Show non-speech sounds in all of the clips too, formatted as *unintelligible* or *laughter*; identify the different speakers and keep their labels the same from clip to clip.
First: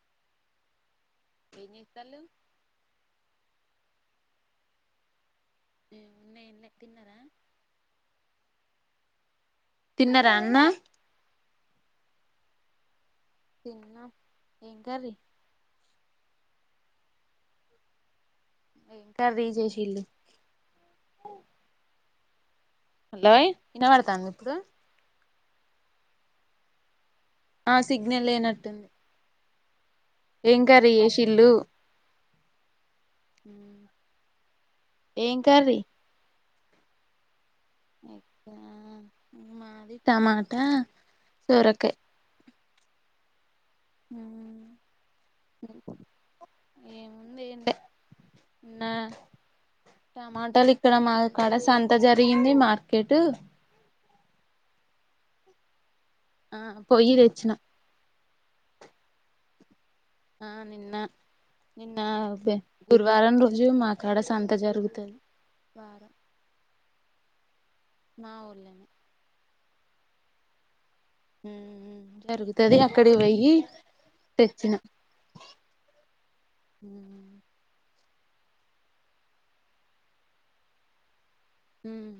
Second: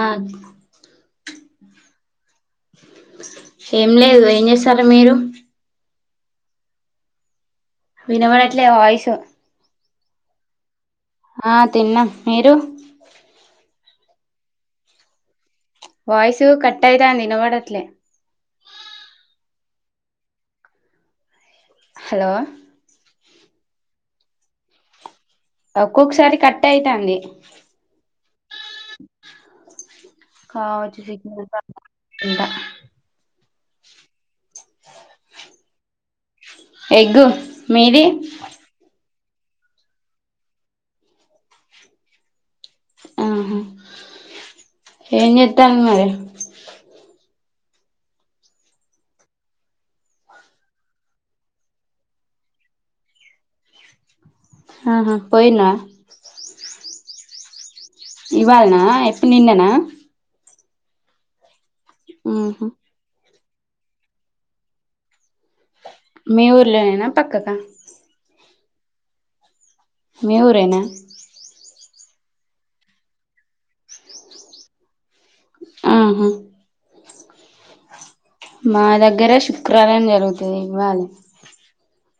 Speaker 1: ఆ అండి
Speaker 2: ఏం చేత్తాళ్ళు
Speaker 1: ఏం లేదు ఏం చేస్తారు మీరు
Speaker 2: ఏం నే లే తిన్నార
Speaker 1: వినబడాట్లే వాయిస్
Speaker 2: తిన్నార అన్నం
Speaker 1: ఆ తిన్నాం మీరు
Speaker 2: తిన్నాం ఏం కర్రీ
Speaker 1: చ్ వాయిస్ కట్ అయితాంది వినడట్లే
Speaker 2: ఏం కర్రీ చేసిల్లు
Speaker 1: హలో
Speaker 2: హలోయ్ వినబడతండా ఇప్పుడు
Speaker 1: ఒక్కొక్కసారి కట్ అయితాంది
Speaker 2: ఆ సిగ్నల్ లేనట్టుంది ఏం కర్రీ చేసిల్లు
Speaker 1: ఇంద *unintelligible*
Speaker 2: ఉమ్ ఏం కర్రీ
Speaker 1: ఎగు మీది
Speaker 2: మాది టమాట సొరకాయ్
Speaker 1: ఆహా ఏం జేతన్ మరే
Speaker 2: ఏం లే నిన్న టమాటాలు ఇక్కడ మా కడ సంత జరిగింది మార్కెటు
Speaker 1: ఆహా పోయినా
Speaker 2: పొయి దేచ్చిన
Speaker 1: ఇవల్ నా ఎప్పు నిన్ననా
Speaker 2: ఆ నిన్న నిన్న పె
Speaker 1: ఆహా
Speaker 2: గురువారం రో జు మా కాడ సంత జరుగుతది బా
Speaker 1: మీ ఊర్లోనేనా పక్కక
Speaker 2: మా ఊర్లోనే
Speaker 1: మీ ఊరేనా
Speaker 2: ఉమ్ ఉమ్ జరుగుతది అక్కడికి పోయి తెచ్చిన
Speaker 1: ఆహా
Speaker 2: ఉ
Speaker 1: మా దగ్గర శుక్రవారం జరుగుతుంది ఇవాలే
Speaker 2: హ్మ్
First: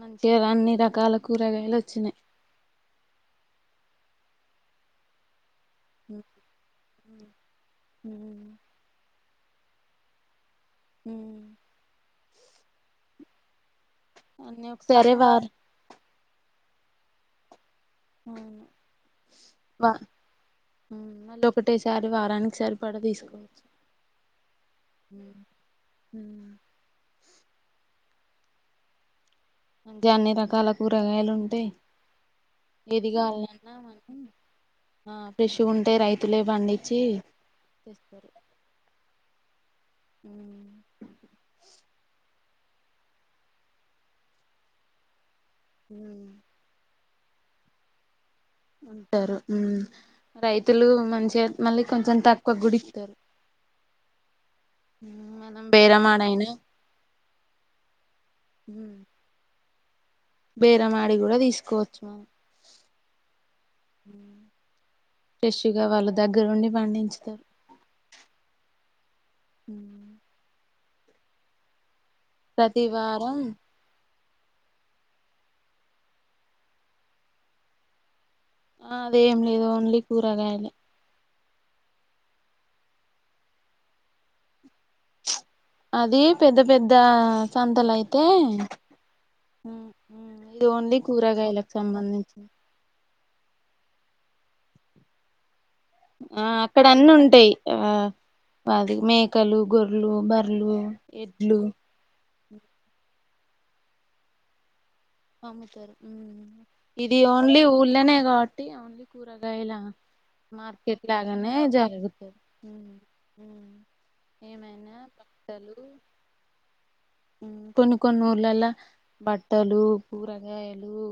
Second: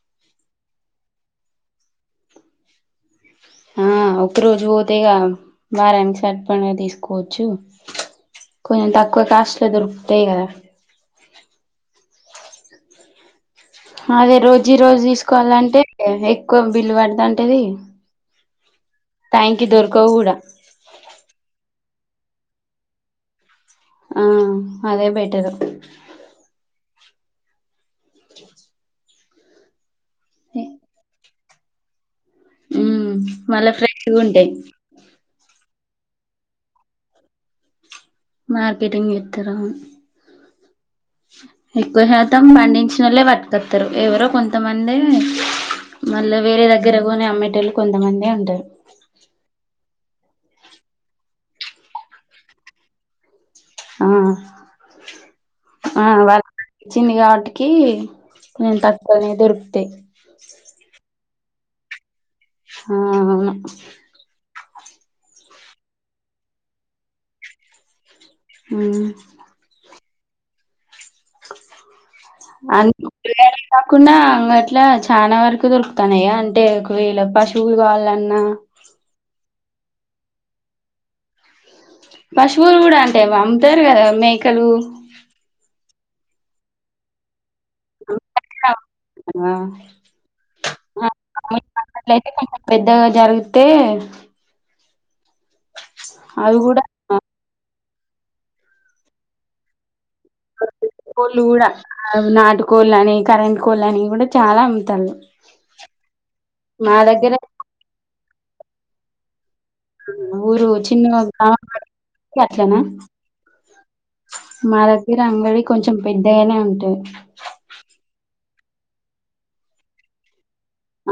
Speaker 2: మంచిగా అన్ని రకాల కూరగాయలు వచ్చినాయి
Speaker 1: ఆ ఒక రోజు పోతేగా బారా *unintelligible* ఈసర్ పండగ్ తీసు కోచు
Speaker 2: హ్మ్
Speaker 1: ఒక కాస్ట్లో దొరుకుతాయి కదా
Speaker 2: ఉమ్
Speaker 1: అదే
Speaker 2: అన్నీ
Speaker 1: రోజీ రోజ్
Speaker 2: ఒకసారే వారు
Speaker 1: తీసుకోవాలంటే ఎక్కువ బిల్లు పడదంటేది కయికి
Speaker 2: వా
Speaker 1: దొరక కూడాడా
Speaker 2: మళ్ళీ ఒకటేసారి వారానికిసారి పడ తీసుకోవచ్చు
Speaker 1: ఆ అదే బెటరు
Speaker 2: అంటే అన్ని రకాల కూరగాయలు ఉంటాయి
Speaker 1: ఉమ్
Speaker 2: ఎది
Speaker 1: మళ్ళా
Speaker 2: కావాలన్నా
Speaker 1: ఫ్రెష్గా
Speaker 2: మనం
Speaker 1: ఉంటాయి
Speaker 2: ఫెష్గా ఉ అంటే రైతులే పండించి
Speaker 1: మార్కెటింగ్ ఎతురా
Speaker 2: ఉ
Speaker 1: ఎక్కువ శాతం పండించిన వాళ్ళే పట్కొస్తారు ఎవరో కొంతమంది మళ్ల వేరే దగ్గర అమ్మటలు కొంతమంది ఉ
Speaker 2: ఉంటారు ఉ రైతులు మంచిగా మళ్ళీ కొంచెం తక్కువ గుడి ఇస్తారు
Speaker 1: ఆ
Speaker 2: మనం
Speaker 1: ఆ వాళ్ళ
Speaker 2: బేరమాడైనా
Speaker 1: ఇచ్చింది కాబటికి కొేను తక్కువనే దొరుకు ంట
Speaker 2: బేర మాడి కూడా తీసుకు కోచ్మ
Speaker 1: ఆ
Speaker 2: ఫ్రెష్గా వాళ్ళు దగ్గరుండి పండించుతారు
Speaker 1: హ్మ్
Speaker 2: ప్రతి వారం
Speaker 1: అనుకున్న మా ఇట్ల చాలా వరకు దొరుకుతాన్నాయా అంటే ఒక వేళ పశువులు కాలన్నా
Speaker 2: ఆ అదే ఏం లేదు ఓన్లీ కూరగాయాల
Speaker 1: పశువులు కూడా అంటే అమ్ముతారు కదా మేకలు
Speaker 2: అది పెద్ద పెద్ద సంతల అయితే
Speaker 1: అమ్ముతారు కదా.
Speaker 2: తే ఇది ఓన్లీ కూరగాయలకు
Speaker 1: ఆ అట్లయితే
Speaker 2: సంబంధించి
Speaker 1: కొంచెం పెద్దగా జరిగితే
Speaker 2: ఆ
Speaker 1: అవి కూడా
Speaker 2: అక్కడ అన్ని
Speaker 1: ఆ,
Speaker 2: ఉంటాయి ఆ పది మేకలు గొర్రె లు బర్లు బర్లు ఎడ్లు
Speaker 1: కోళ్లనీ కరెంట్ కోళ్లనీ కూడా చాలా అమ్ముతారు
Speaker 2: అమ్ముతారు ఊ
Speaker 1: మా
Speaker 2: ఇది
Speaker 1: దగ్గర
Speaker 2: ఓన్లీ ఊల్లనే కాబట్టి ఆన్లీ కూరల్ ఇలా
Speaker 1: ఊరు
Speaker 2: మార్కెట్
Speaker 1: చిన్న
Speaker 2: లాగానే జరుగుతంది
Speaker 1: గ్రామం
Speaker 2: ఊ
Speaker 1: అట్లనా
Speaker 2: ఊ
Speaker 1: మా
Speaker 2: ఏమైనా
Speaker 1: దగ్గర అంగడి
Speaker 2: బట్టలు
Speaker 1: కొంచెం పెద్దగానే ఉంటది
Speaker 2: కొన్ని కొన్ని ఊర్లలా బట్టలు పూరాద్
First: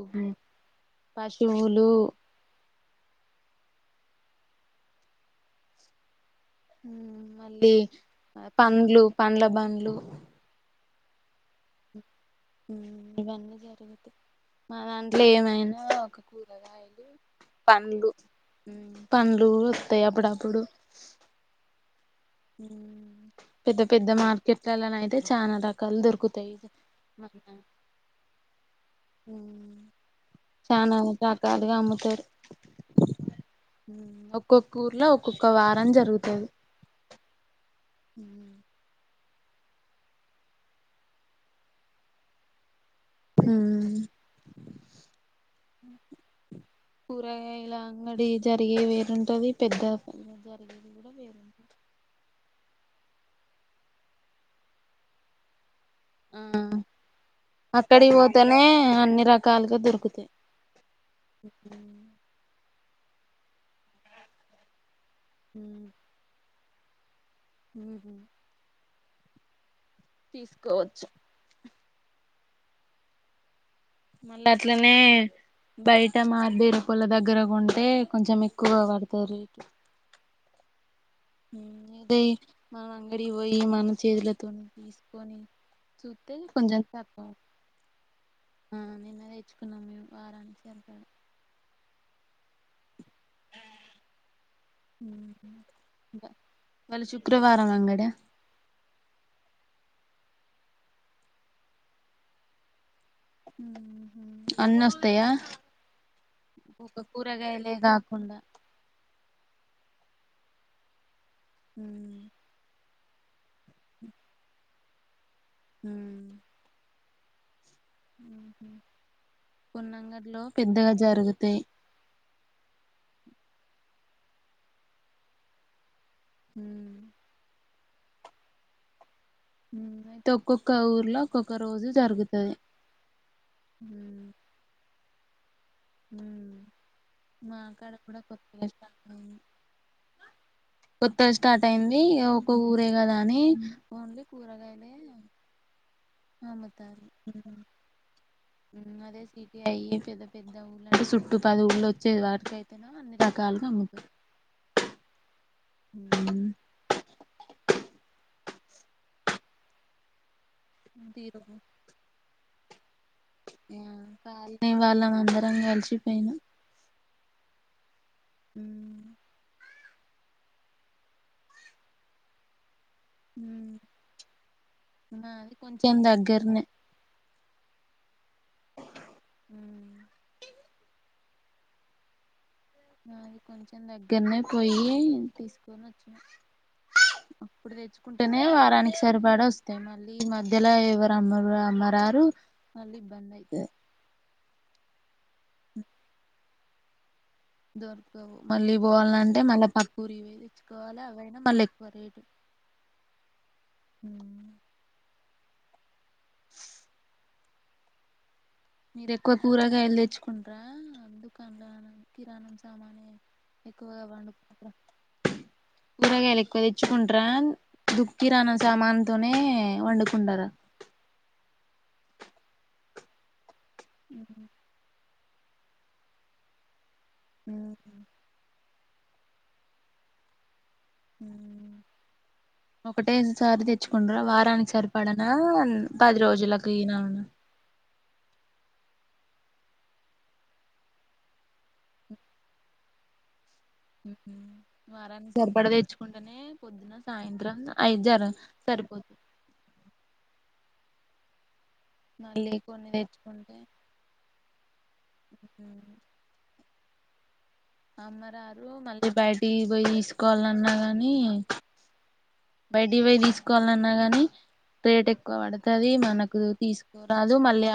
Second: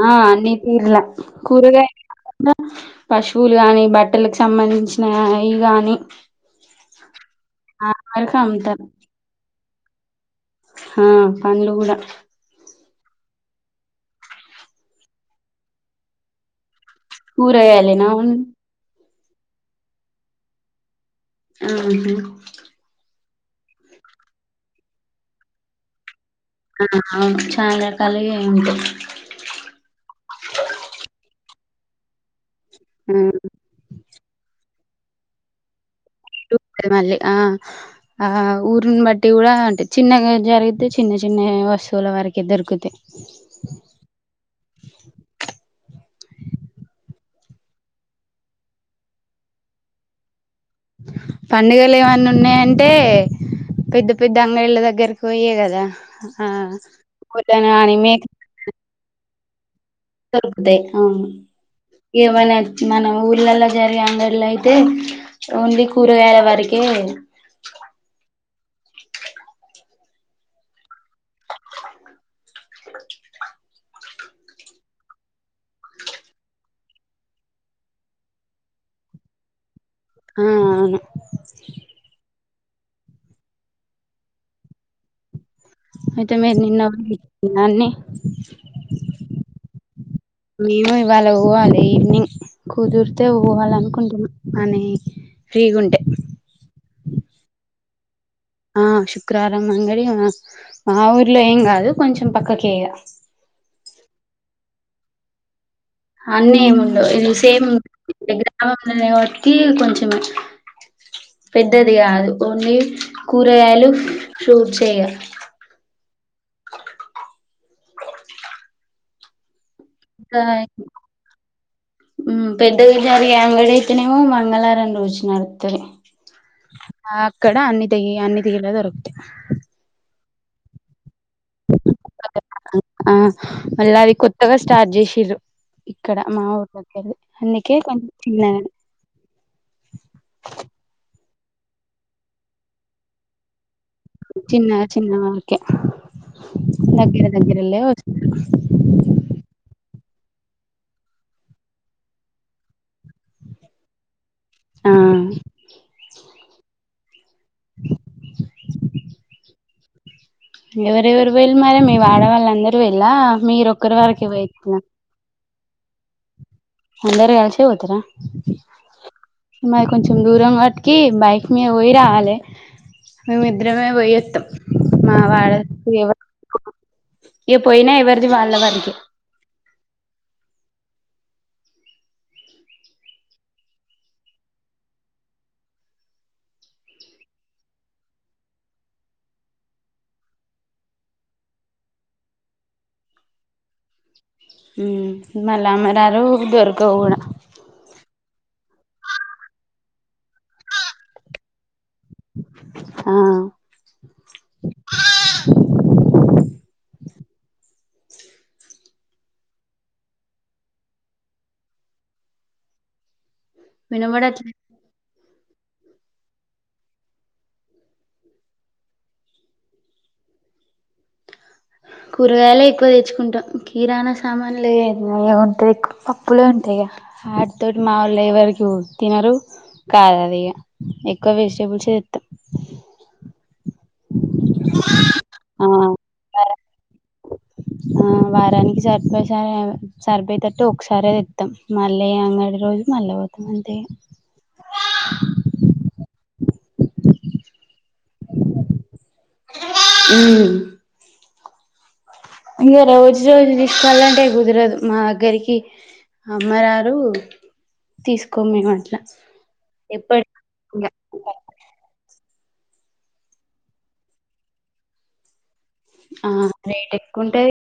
Speaker 1: ఆ అన్నీ తీర్ల
Speaker 2: పశువులు
Speaker 1: కూరగాయలు *unintelligible* పశువులు కాని బట్టలకు సంబంధించిన అయి గాని
Speaker 2: ఊ మళ్ళీ
Speaker 1: ఆ వరకు అమ్ముతారు
Speaker 2: పండ్లు పండ్ల బం లు
Speaker 1: ఆ పండ్లు కూడా
Speaker 2: ఊ ఇవన్నీ జరుగుతాయి మా దాంట్లో ఏమైనా ఒక కూరగాయలు
Speaker 1: కూరగాయలేనా
Speaker 2: పండ్లు
Speaker 1: ఓన్లీ
Speaker 2: ఉమ్ పండ్లు గు వస్తాయి అప్పుడప్పుడు
Speaker 1: అహా
Speaker 2: ఊ పెద్ద పెద్ద మార్కెట్లలో అయితే చానా రకాలు దొరుకు
Speaker 1: ఆహా ఆ అవును చాలా రకాలుగా ఉంటాయి
Speaker 2: ఊ చానా రకాల్ గాడిద అమ్ముతరు
Speaker 1: ఆ
Speaker 2: ఊ ఒక్కొ ఊర్లో ఒక్కొక్క వారం జరుగు
Speaker 1: *unintelligible* మళ్ళీ ఆ ఆ
Speaker 2: ఉమ్
Speaker 1: ఊరు న్ని బట్టి కూడా అంటే చిన్నగా జరిగితే చిన్న చిన్న వస్తువుల వరకె దొరుకుతాయి
Speaker 2: ఊ కూరగాయాలా అంగడి జరిగే వేరుంటది పెద్ద *inaudible* వేరుంటది
Speaker 1: పండుగలు ఏమన్నా ఉన్నాయంటే పెద్ద పెద్ద అంగళ్ళ దగ్గరకి పోయే కదా ఆ ఆ వద్దన్నగాని మే
Speaker 2: కాలు గా దోర్
Speaker 1: దొరుకుతాయి అవును ఏం అన్న మన ఊళ్ళలో జరిగే అంగల్లో అయితే ఓన్లీ కూరగాయాల వరి ఏ
Speaker 2: ఊహు తీసుకోవచ్చు మళ్ళీ అట్లనే బయట మా బేలు పల దగ్గర కొంటే కొంచెం ఎక్కువ పడతది రేట్
Speaker 1: ఆ అవును
Speaker 2: ఊ ఏది మనం అంగడి పోయి మన చేతులతో తీసుకొని
Speaker 1: అయితే
Speaker 2: చూస్తే
Speaker 1: మీరు
Speaker 2: కొంచెం
Speaker 1: నిన్న
Speaker 2: తక్కువ ఆ నిన్న తెచ్చుకున్నాం మేము
Speaker 1: *unintelligible*
Speaker 2: వారానికి
Speaker 1: మేము
Speaker 2: సరిపడా
Speaker 1: ఇవాళ పోవాలి ఈవినింగ్ కుదిరితే పోవాల అనుకుంటున్నా అని ఫ్రీగా ఉంటే
Speaker 2: ఇవాళ శుక్రవారం అంగడా
Speaker 1: ఆ శుక్రవారం అంగడి మా ఊర్లో ఏం కాదు కొంచెం పక్కకే ఇగ
Speaker 2: ఉహు అన్ని వస్తాయా
Speaker 1: అన్నీ
Speaker 2: ఒక
Speaker 1: ఏముండవు ఇది సేమ్
Speaker 2: కూరగాయలే కాకుండా
Speaker 1: గ్రామంలో కే కొంచమే పెద్దది కాదు ఓన్లీ కూరగాయాలు ఫ్రూట్స్ తే ఇగ
Speaker 2: ఉహు
Speaker 1: కా హు పెద్దగా జరిగే అంగడి అయితేనేమో మంగళవారం రోజు నడుపుతారు అక్కడ అన్ని తీ అన్ని తీలే దొరుకు
Speaker 2: తో ఒక్కొక్క ఊర్లో ఒక్కొక్క రోజు జరుగుతది
Speaker 1: ఆ మళ్ళ అది
Speaker 2: ఉమ్,
Speaker 1: కొత్తగా స్టార్ చేస్ టిరు ఇక్కడ మా
Speaker 2: ఉమ్.
Speaker 1: ఊరు దగ్గరే
Speaker 2: మా
Speaker 1: అందుకే
Speaker 2: కాడ
Speaker 1: కొంచెం
Speaker 2: కూడా
Speaker 1: చిన్న
Speaker 2: కొత్తగా
Speaker 1: అంగడి
Speaker 2: స్టార్ట్ అయింది స్టార్ట్ అయింది ఒక ఊరే కదా అని ఓన్లీ
Speaker 1: చిన్నగా చిన్నగా ఓకే
Speaker 2: ఆమ *unintelligible* ఉ అదే సిటీ అయి ఏ పెద్ద పెద్ద ఊళ్ళ అంటే చుట్టూ పది ఊర్లు వచ్చే వాటికైతే ఆ అన్ని రకాలుగా అమ్ముతా
Speaker 1: ఆ
Speaker 2: హు
Speaker 1: ఎవరెవరు
Speaker 2: తీరు
Speaker 1: వెళ్ళి మర మీ ఆడవాళ్ళ అందరూ వెళ్ళా మీరు ఒక్కరు వరకే పోయేచ్చిన
Speaker 2: అ అలిసిపోయిన
Speaker 1: అందరు కలసి పోతార
Speaker 2: ఉమ్,
Speaker 1: మరి కొంచెం దూరం కాబట్టి కి బైక్ మీద పోయి రావాలి
Speaker 2: ఉమ్,
Speaker 1: మేమిద్దరమే పోయేస్తాం మా
Speaker 2: మాది
Speaker 1: వాడు
Speaker 2: కొంచెం
Speaker 1: ఇంకెవరు
Speaker 2: దగ్గరనే
Speaker 1: ఏ పోయినా ఎవరు ది వాళ్ళ వరికే
Speaker 2: ఉమ్. అది కొంచెం దగ్గరనే పోయి తీసుకొని వచ్చినా అప్పుడు తెచ్చుకుంటేనే వారానికి సరిపడా వస్తాయి మళ్ళీ ఈ మధ్యలో ఎవరు అమ్మరు అమ్మరారు మళ్ళీ ఇబ్బంది అయితది
Speaker 1: ఊ మల్ల అమ్మరారు దొర గౌవుణ
Speaker 2: దొరకవు మళ్ళీ పోవాలంటే మళ్ళీ పక్కకుూరు ఇవే తెచ్చుకోవాలి అవైనా మళ్ళీక్వ ఎక్కువ రేట్
Speaker 1: ఆ
Speaker 2: మీరు ఎక్కువ కూరగాయలు తెచ్చుకుంటార దుకాన్ కిరాణం సామాన్ ఎక్కువగా
Speaker 1: వినబడట్లే
Speaker 2: పండుపో కూరగాయలు ఎక్కువ తెచ్చుకుంటార దుక్కిరాన సామాన్తోనే వండుకుంటారా
Speaker 1: కూరగాయలు ఎక్కువ తెచ్చుకుంటాం కిరాణ సామాన్ లే ఇ ఉంటే పప్పుూలే ఉంటాయి గా హార్ట్
Speaker 2: ఉ
Speaker 1: తోటి మాములు ఎవరకు తినరు కాద్ ఆది ఈగ
Speaker 2: ఉ
Speaker 1: ఎక్కువ వెజిటబుల్స్ే తేతా
Speaker 2: సారీ తే చుకుంటారు వారానికి సరిపడనా
Speaker 1: ఆ
Speaker 2: పది
Speaker 1: వార
Speaker 2: రోజులలకు ఈన
Speaker 1: ఆ వారానికి సరిపో సరిపోయటట్టు ఒకసారిే తెస్తాం మళ్ళీ అంగడి రోజు మళ్ళీ పోతాం అంతే ఇగ
Speaker 2: వారాన్ని సరిపడా తెచ్చుకుంటేనే పొద్దున సాయంత్రం అఐదు జర సరిపోతు
Speaker 1: ఇంకా రోజు రోజు
Speaker 2: తెచ్చుకుంటే
Speaker 1: తీసుకవళ్ాలంటే కుదరదు మా దగ్గరికి అమరా రు
Speaker 2: అమ్మరారు మళ్ళీ బయటికి పోయి
Speaker 1: ఎప్పటి
Speaker 2: తీసుకోవాల అన్నా గానీ బయటి పోయి తీసుకోవాల అన్నా గాని రేట్ ఎక్కువ పడ్ వది
Speaker 1: ఆ
Speaker 2: మనకు
Speaker 1: రేట్ ఎక్కువ
Speaker 2: తీసుకోరాదు
Speaker 1: ఉంటది
Speaker 2: మళ్ళీ